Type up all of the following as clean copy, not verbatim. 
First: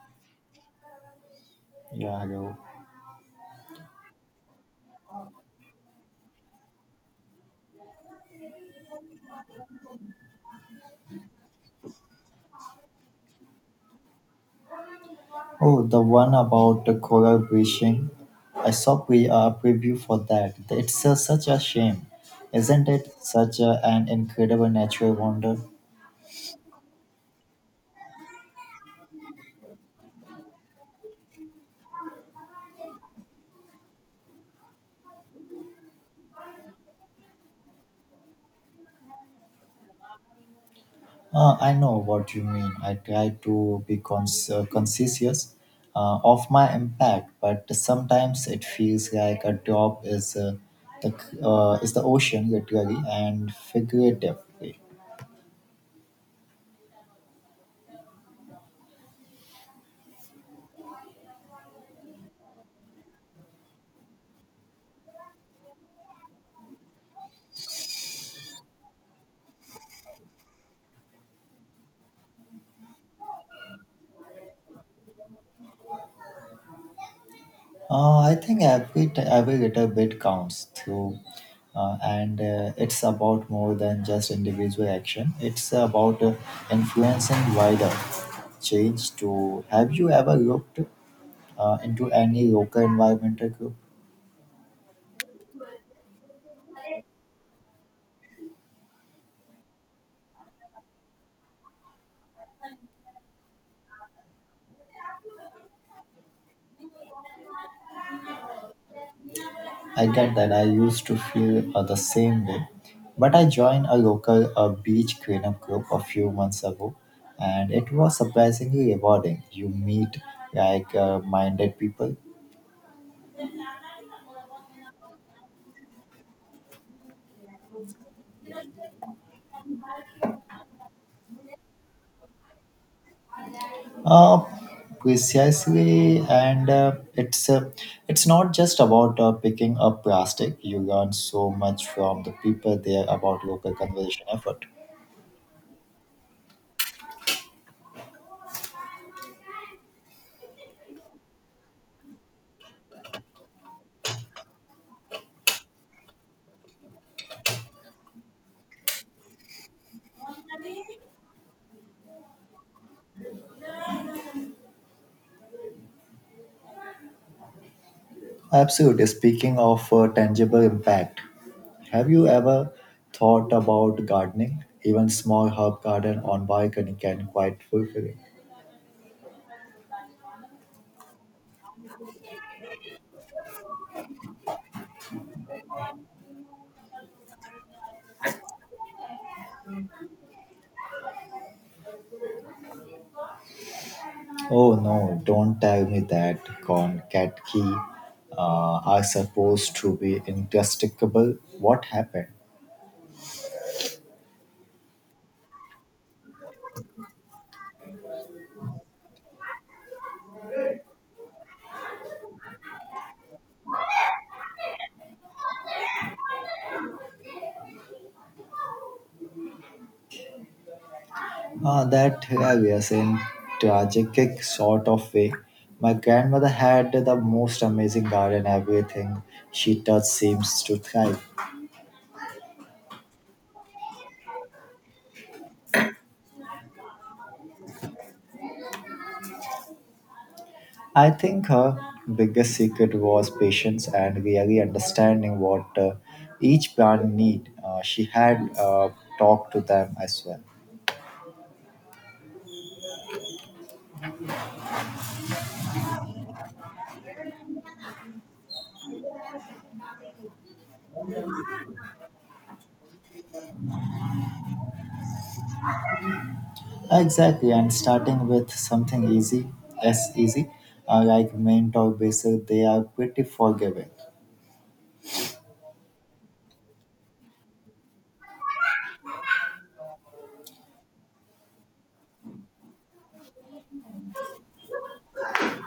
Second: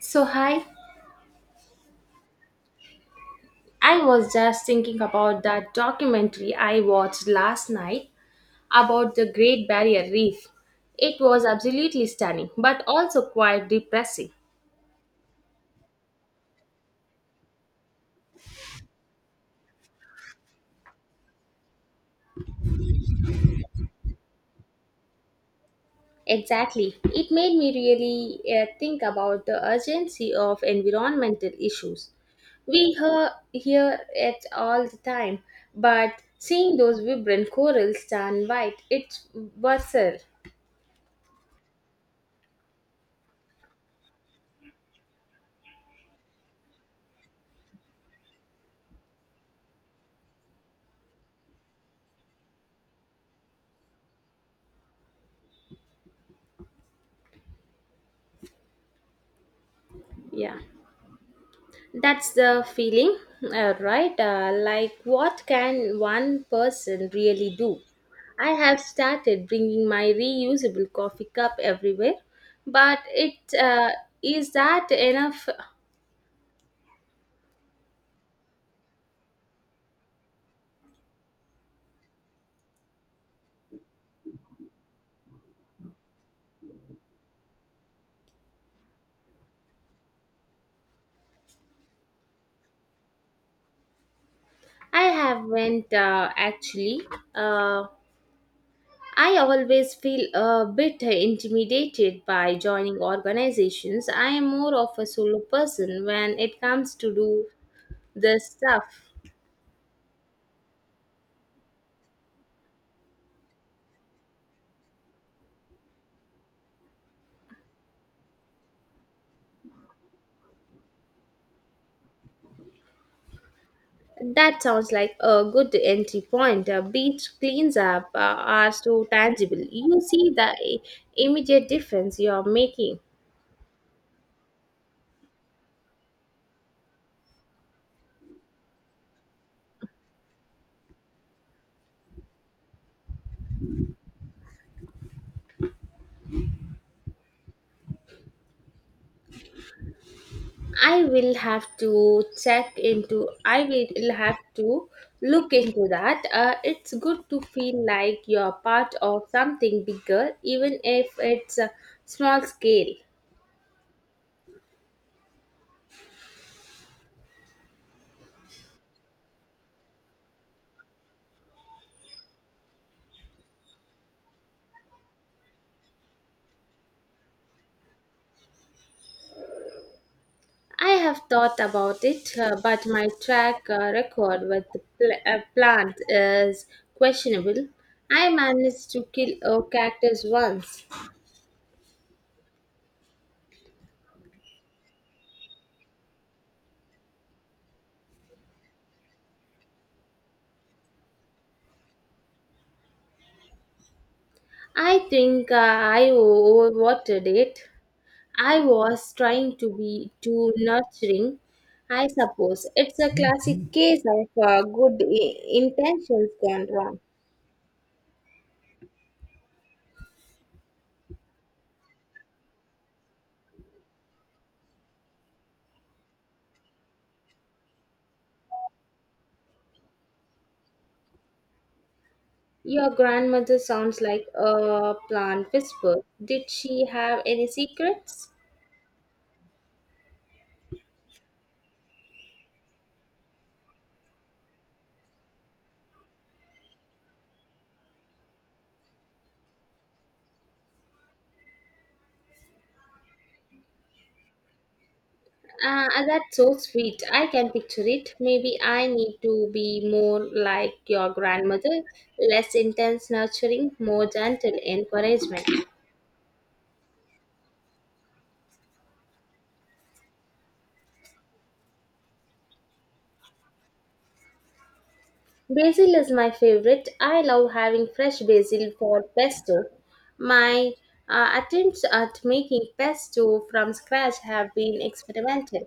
So, hi. Yeah, yo. I was just thinking about that documentary I watched last night about the Great Barrier Reef. It was absolutely stunning, but also quite depressing. Oh, the one about the coral bleaching. I saw a preview for that. It's such a shame, isn't it? Such a, an incredible natural wonder. Exactly. It made me really think about the urgency of environmental issues. We hear it all the time, but seeing those vibrant corals turn white, it's worser. I know what you mean. I try to be conscious of my impact, but sometimes it feels like a drop is the is the ocean literally and figuratively. Yeah. That's the feeling, right? Like, what can one person really do? I have started bringing my reusable coffee cup everywhere, but it is that enough? I think every little bit counts through, and it's about more than just individual action. It's about influencing wider change. To have you ever looked into any local environmental group? I haven't actually. Uh, I always feel a bit intimidated by joining organizations. I am more of a solo person when it comes to do this stuff. I get that. I used to feel the same way, but I joined a local beach cleanup group a few months ago, and it was surprisingly rewarding. You meet like minded people. That sounds like a good entry point. Beach cleans up are so tangible. You see the immediate difference you are making. Uh, Precisely, and it's not just about picking up plastic. You learn so much from the people there about local conservation effort. I will have to check into. I will have to look into that. It's good to feel like you are part of something bigger, even if it's a small scale. Absolutely. Speaking of tangible impact, have you ever thought about gardening? Even small herb garden on balcony can quite fulfilling. I have thought about it, but my track record with the plant is questionable. I managed to kill a cactus once. Oh no! Don't tell me that concatki are supposed to be indestructible. What happened? I think I overwatered it. I was trying to be too nurturing. I suppose it's a classic case of good intentions gone wrong. That, yeah, we are saying tragic sort of way. My grandmother had the most amazing garden. Everything she touched seems to thrive. Your grandmother sounds like a plant whisperer. Did she have any secrets? I think her biggest secret was patience and really understanding what each plant need. She had talked to them as well. That's so sweet. I can picture it. Maybe I need to be more like your grandmother, less intense nurturing, more gentle encouragement. Exactly, and starting with something easy, as easy, like mint or basil, they are pretty forgiving. Basil is my favorite. I love having fresh basil for pesto. My attempts at making pesto from scratch have been experimental.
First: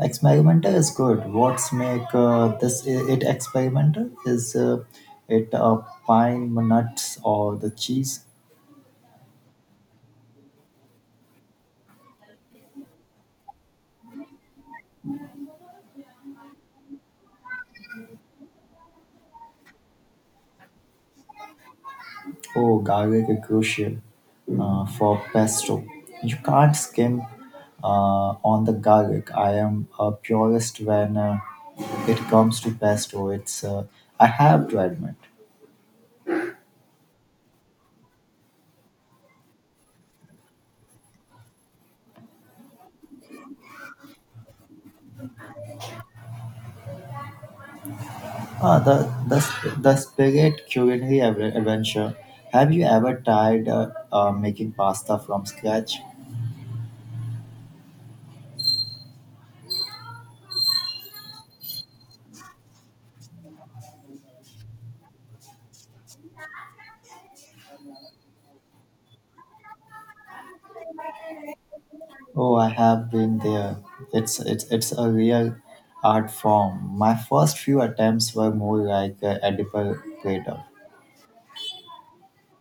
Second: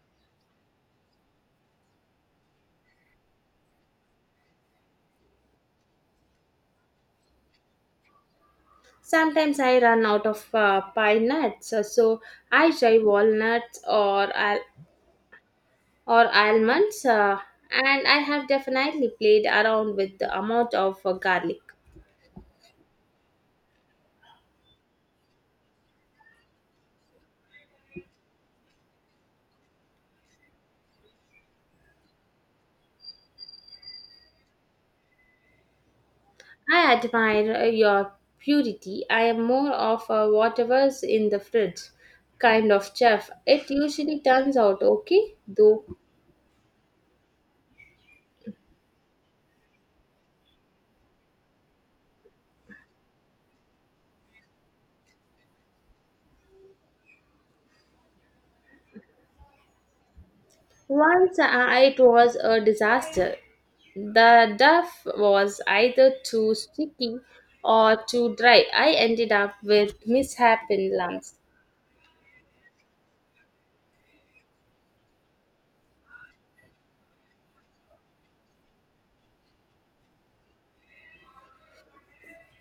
Experimental is good. What's make it experimental is it pine nuts or the cheese? Sometimes I run out of pine nuts, so I try walnuts or I'll or almonds, and I have definitely played around with the amount of garlic. Oh, garlic is crucial for pesto. You can't skim on the garlic. I am a purist when it comes to pesto. It's I have to admit. I admire your purity. I am more of a whatever's in the fridge kind of chef. It usually turns out okay, though. Ah, the spirit culinary adventure. Have you ever tried making pasta from scratch? Once, it was a disaster. The duff was either too sticky or too dry. I ended up with mishap in lungs. Oh, I have been there. It's a real art form. My first few attempts were more like a edible platter.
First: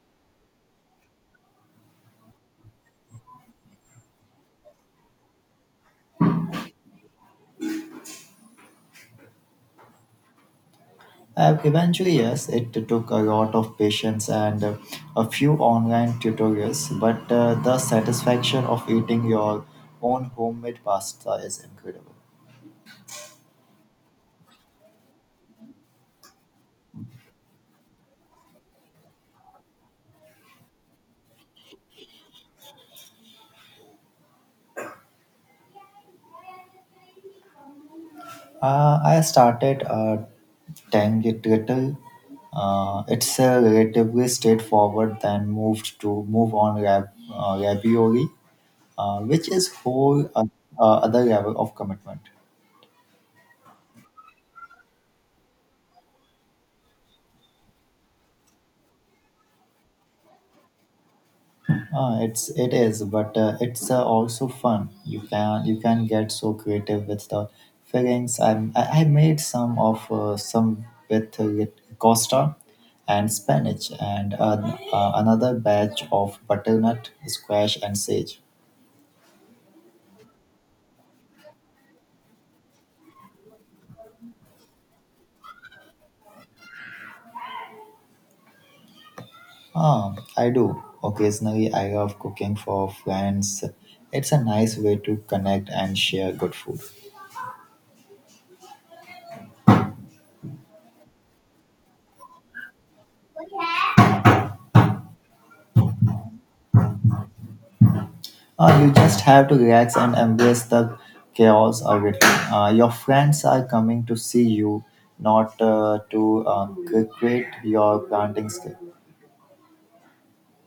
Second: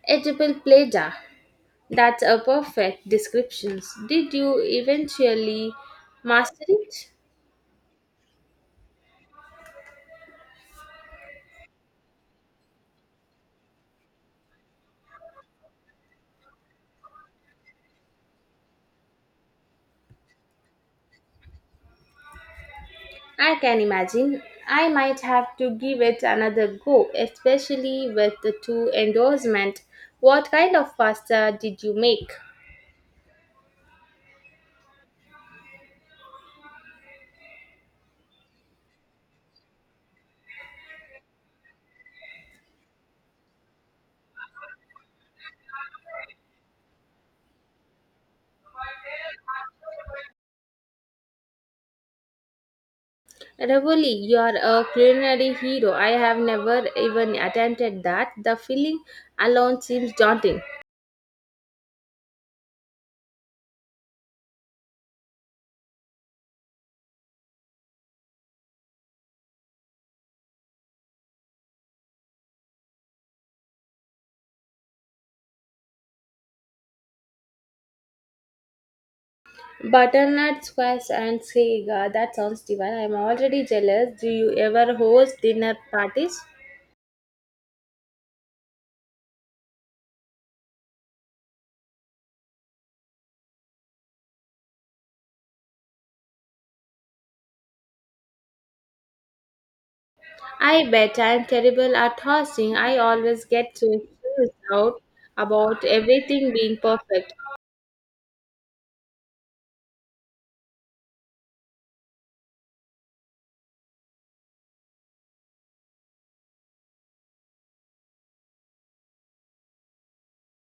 Edible pleasure. That's a perfect description. Did you eventually master it? Eventually, yes, it took a lot of patience and a few online tutorials, but the satisfaction of eating your own homemade pasta is incredible. I can imagine. I might have to give it another go, especially with the two endorsement. What kind of pasta did you make? I started a Tangital. It's a relatively straightforward. Then move on ravioli, which is whole other level of commitment. Ravoli, you are a culinary hero. I have never even attempted that. The filling alone seems daunting. It is, but it's also fun. You can get so creative with the fillings. I made some of some with Costa and spinach, and another batch of butternut, squash, and sage. Butternut squash and sega. That sounds divine. I'm already jealous. Do you ever host dinner parties? Ah, I do. Occasionally, I love cooking for friends. It's a nice way to connect and share good food. I bet I'm terrible at hosting. I always get so stressed out about everything being perfect. You just have to relax and embrace the chaos of it. Your friends are coming to see you, not to cricket your planting skill.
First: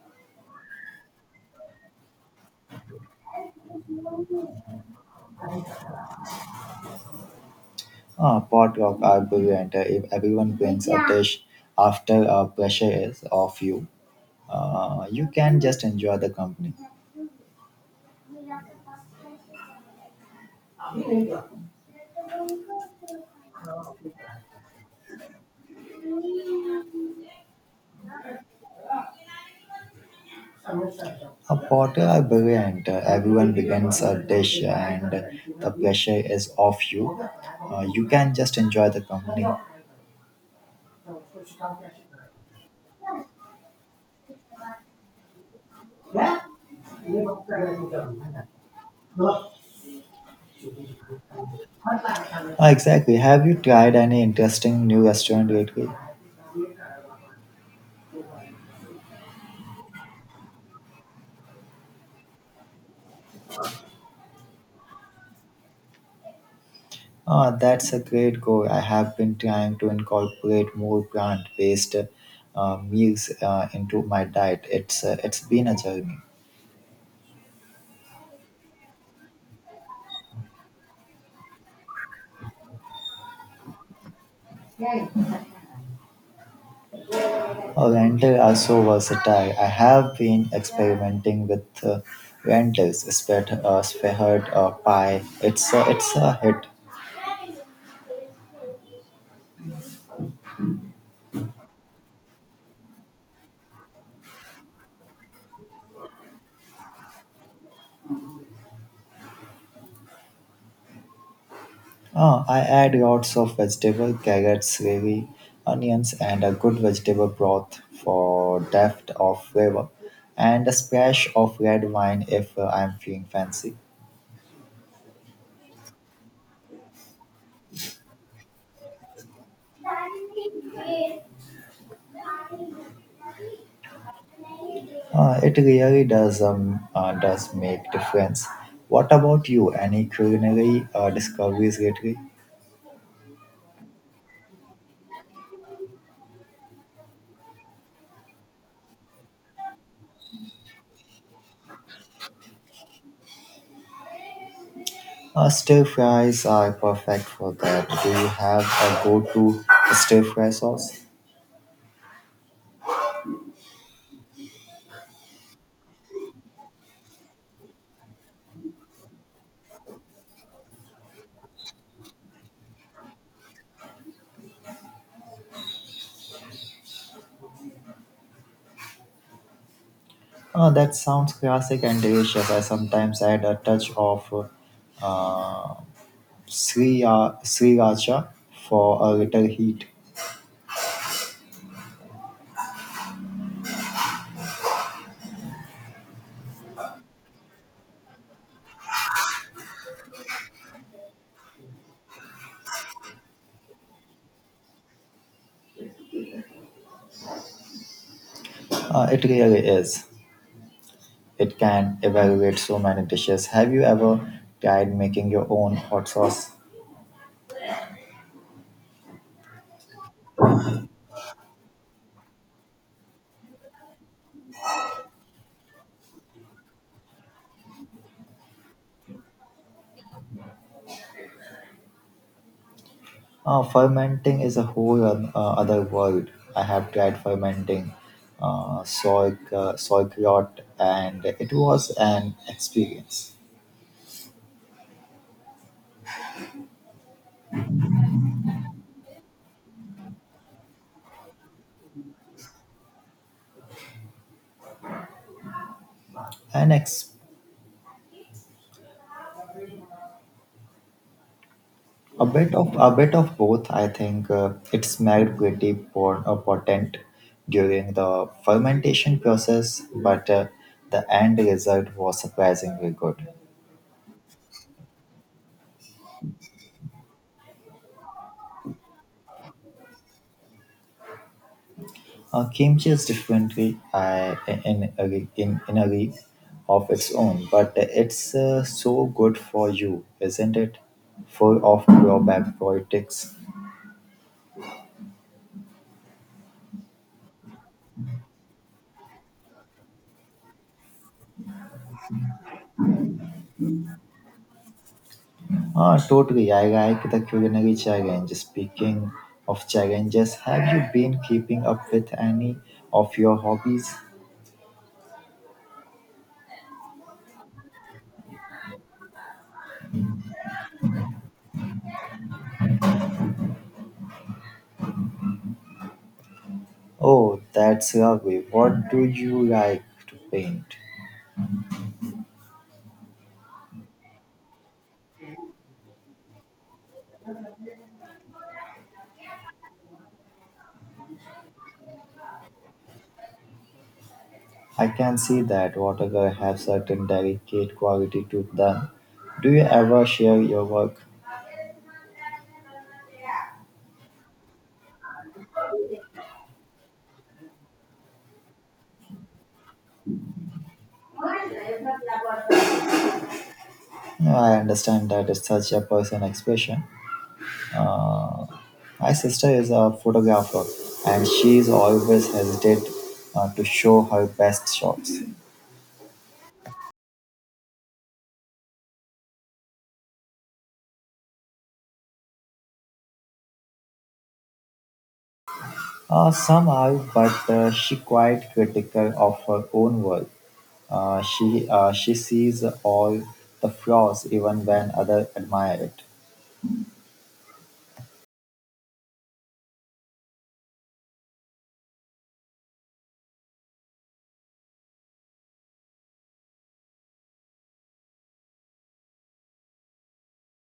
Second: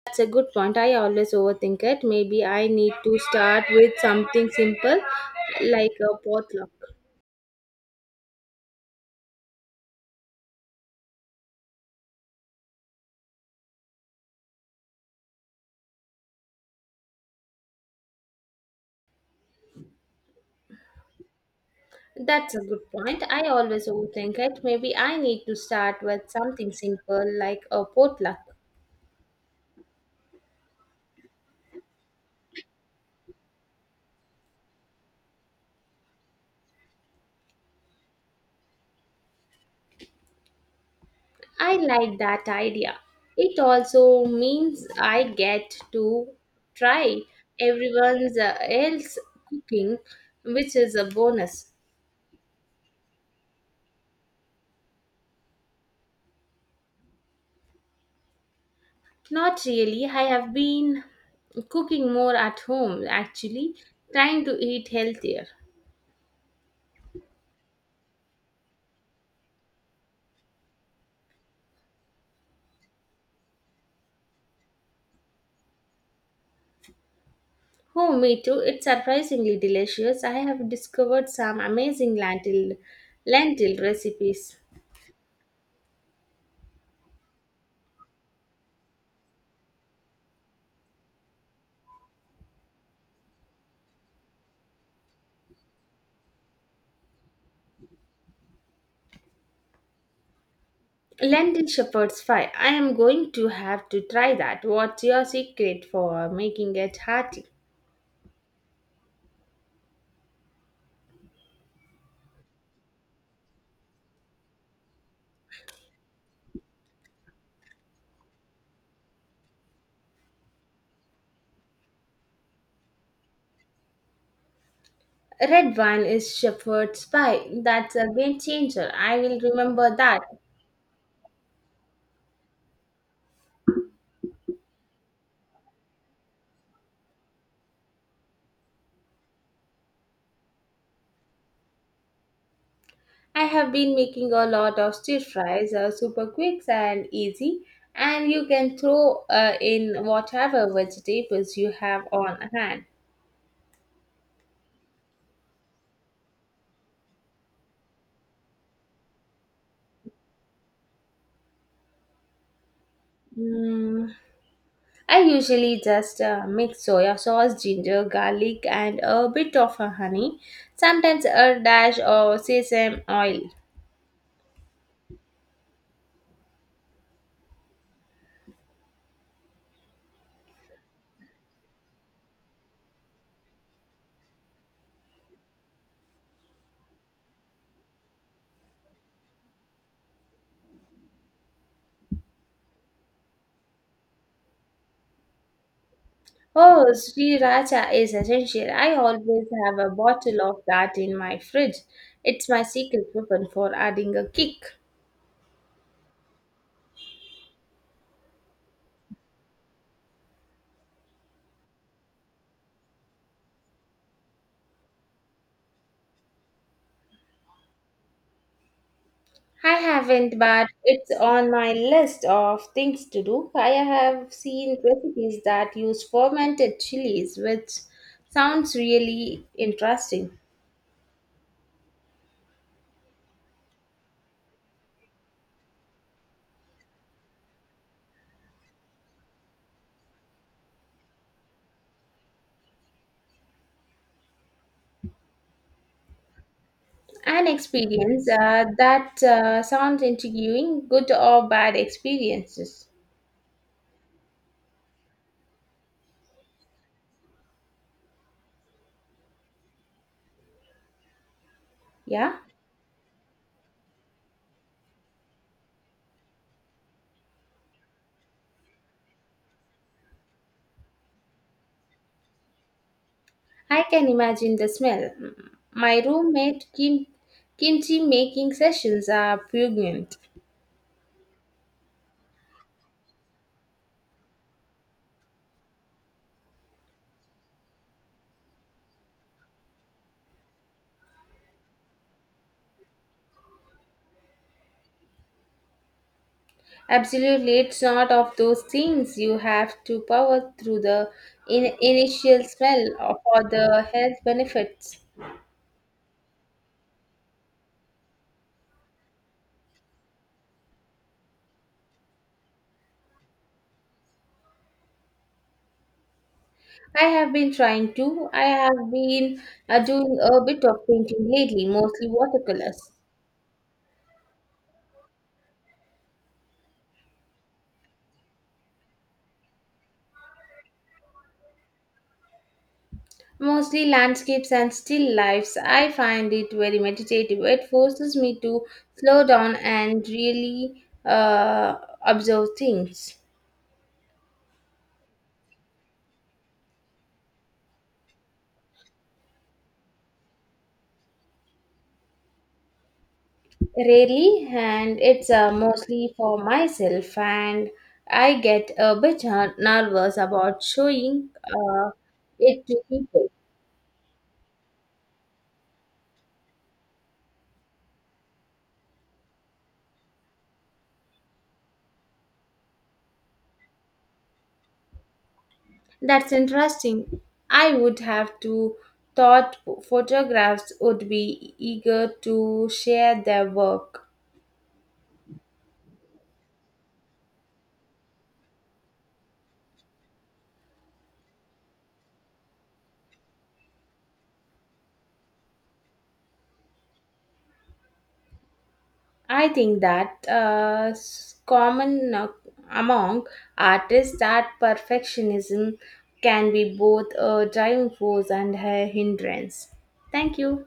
That's a good point. I always overthink it. Maybe I need to start with something simple like a potluck. Potluck are brilliant. If everyone brings a dish, after pressure is off you, you can just enjoy the company. That's a good point. I always overthink it. Maybe I need to start with something simple like a potluck. A potter are brilliant. Everyone begins a dish and the pressure is off you. You can just enjoy the company. I like that idea. It also means I get to Ah, try everyone's else cooking, which is a bonus. exactly. Have you tried any interesting new restaurant lately? Not really. I have been cooking more at home actually, trying to eat healthier. Ah, that's a great goal. I have been trying to incorporate more plant-based meals into my diet. It's been a journey. Oh, me too. It's surprisingly delicious. I have discovered some amazing lentil recipes. Oh, rental are so versatile. I have been experimenting with rentals, spread, pie. It's a hit. Lentil shepherd's pie. I am going to have to try that. What's your secret for making it hearty? Ah, I add lots of vegetable, carrots, gravy, onions, and a good vegetable broth for depth of flavor, and a splash of red wine if I'm feeling fancy. Red wine is shepherd's pie. That's a game changer. I will remember that. It really does make difference. What about you? Any culinary discoveries lately? I have been making a lot of stir fries, super quick and easy, and you can throw in whatever vegetables you have on hand. Stir fries are perfect for that. Do you have a go-to stir fry sauce? Mm, I usually just mix soya sauce, ginger, garlic, and a bit of honey. Sometimes a dash of sesame oil. Oh, that sounds classic and delicious. I sometimes add a touch of uh, Sriracha for a little heat. Oh, sriracha is essential. I always have a bottle of that in my fridge. It's my secret weapon for adding a kick. It really is. It can evaluate so many dishes. Have you ever tried making your own hot sauce? I haven't, but it's on my list of things to do. I have seen recipes that use fermented chilies, which sounds really interesting. Fermenting is a whole other world. I have tried fermenting soy, sauerkraut, and it was an experience. An experience that sounds intriguing, good or bad experiences. An ex. Yeah, A bit of both, I think. It smelled pretty potent during the fermentation process, but the end result was surprisingly good. I can imagine the smell. My roommate kimchi making sessions are pregnant. Kimchi is differently in a league of its own, but it's so good for you, isn't it? Full of probiotics. Absolutely, it's not of those things you have to power through the initial smell for the health benefits. Ah, totally. I like the culinary challenge. Speaking of challenges, have you been keeping up with any of your hobbies? I have been trying to. I have been doing a bit of painting lately, mostly watercolors. Oh, that's lovely. What do you like to paint? Mostly landscapes and still lifes. I find it very meditative. It forces me to slow down and really observe things. I can see that watercolor have certain delicate quality to them. Do you ever share your work? Rarely, and it's mostly for myself, and I get a bit nervous about showing it to people. No, I understand that it's such a personal expression. Uh, my sister is a photographer, and she's always hesitant to show her best shots. That's interesting. I would have to thought photographs would be eager to share their work. Some are, but she quite critical of her own work. She sees all the flaws even when others admire it. I think that common among artists that perfectionism can be both a driving force and a hindrance. Thank you.